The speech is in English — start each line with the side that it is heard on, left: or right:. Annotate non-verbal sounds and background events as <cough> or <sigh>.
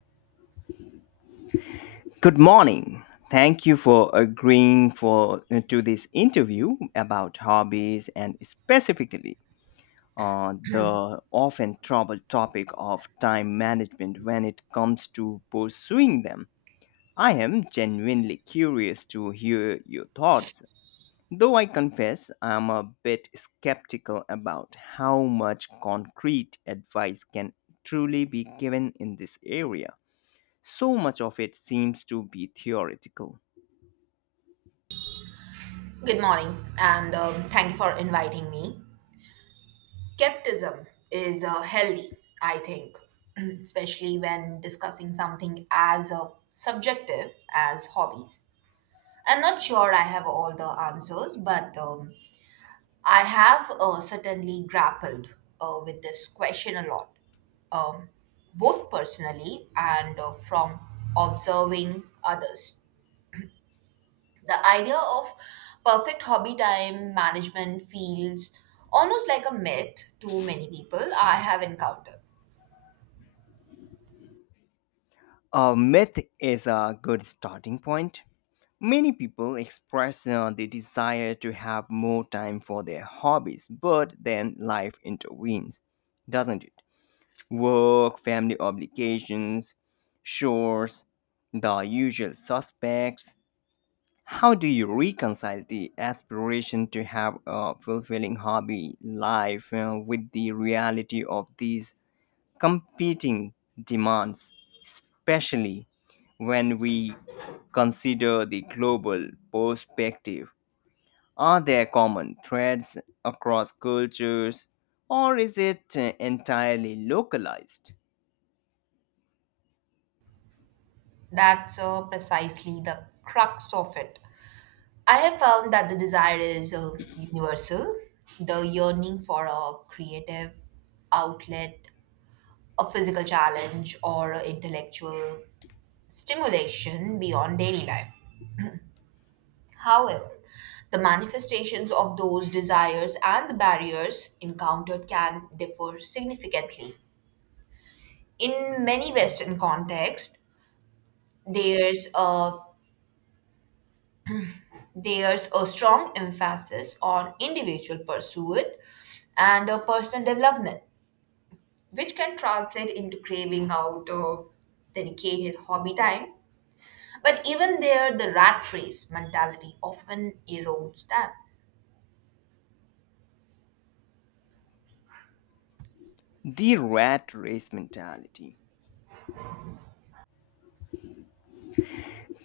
left: Good morning. Thank you for agreeing for to this interview about hobbies and specifically on the often troubled topic of time management when it comes to pursuing them. I am genuinely curious to hear your thoughts. Though I confess I'm a bit skeptical about how much concrete advice can truly be given in this area. So much of it seems to be theoretical.
right: Good morning, and thank you for inviting me. Skepticism is healthy, I think, <clears throat> especially when discussing something as subjective as hobbies. I'm not sure I have all the answers, but I have certainly grappled with this question a lot, um, both personally and from observing others. The idea of perfect hobby time management feels almost like a myth to many people I have encountered.
left: A myth is a good starting point. Many people express the desire to have more time for their hobbies, but then life intervenes, doesn't it? Work, family obligations, chores, the usual suspects. How do you reconcile the aspiration to have a fulfilling hobby life with the reality of these competing demands, especially when we consider the global perspective. Are there common threads across cultures, or is it entirely localized?
right: That's precisely the crux of it. I have found that the desire is universal, the yearning for a creative outlet, a physical challenge, or a intellectual stimulation beyond daily life. However, the manifestations of those desires and the barriers encountered can differ significantly. In many Western contexts, there's a there's a strong emphasis on individual pursuit and a personal development, which can translate into craving out dedicated hobby time. But even there, the rat race mentality often erodes that.
left: The rat race mentality.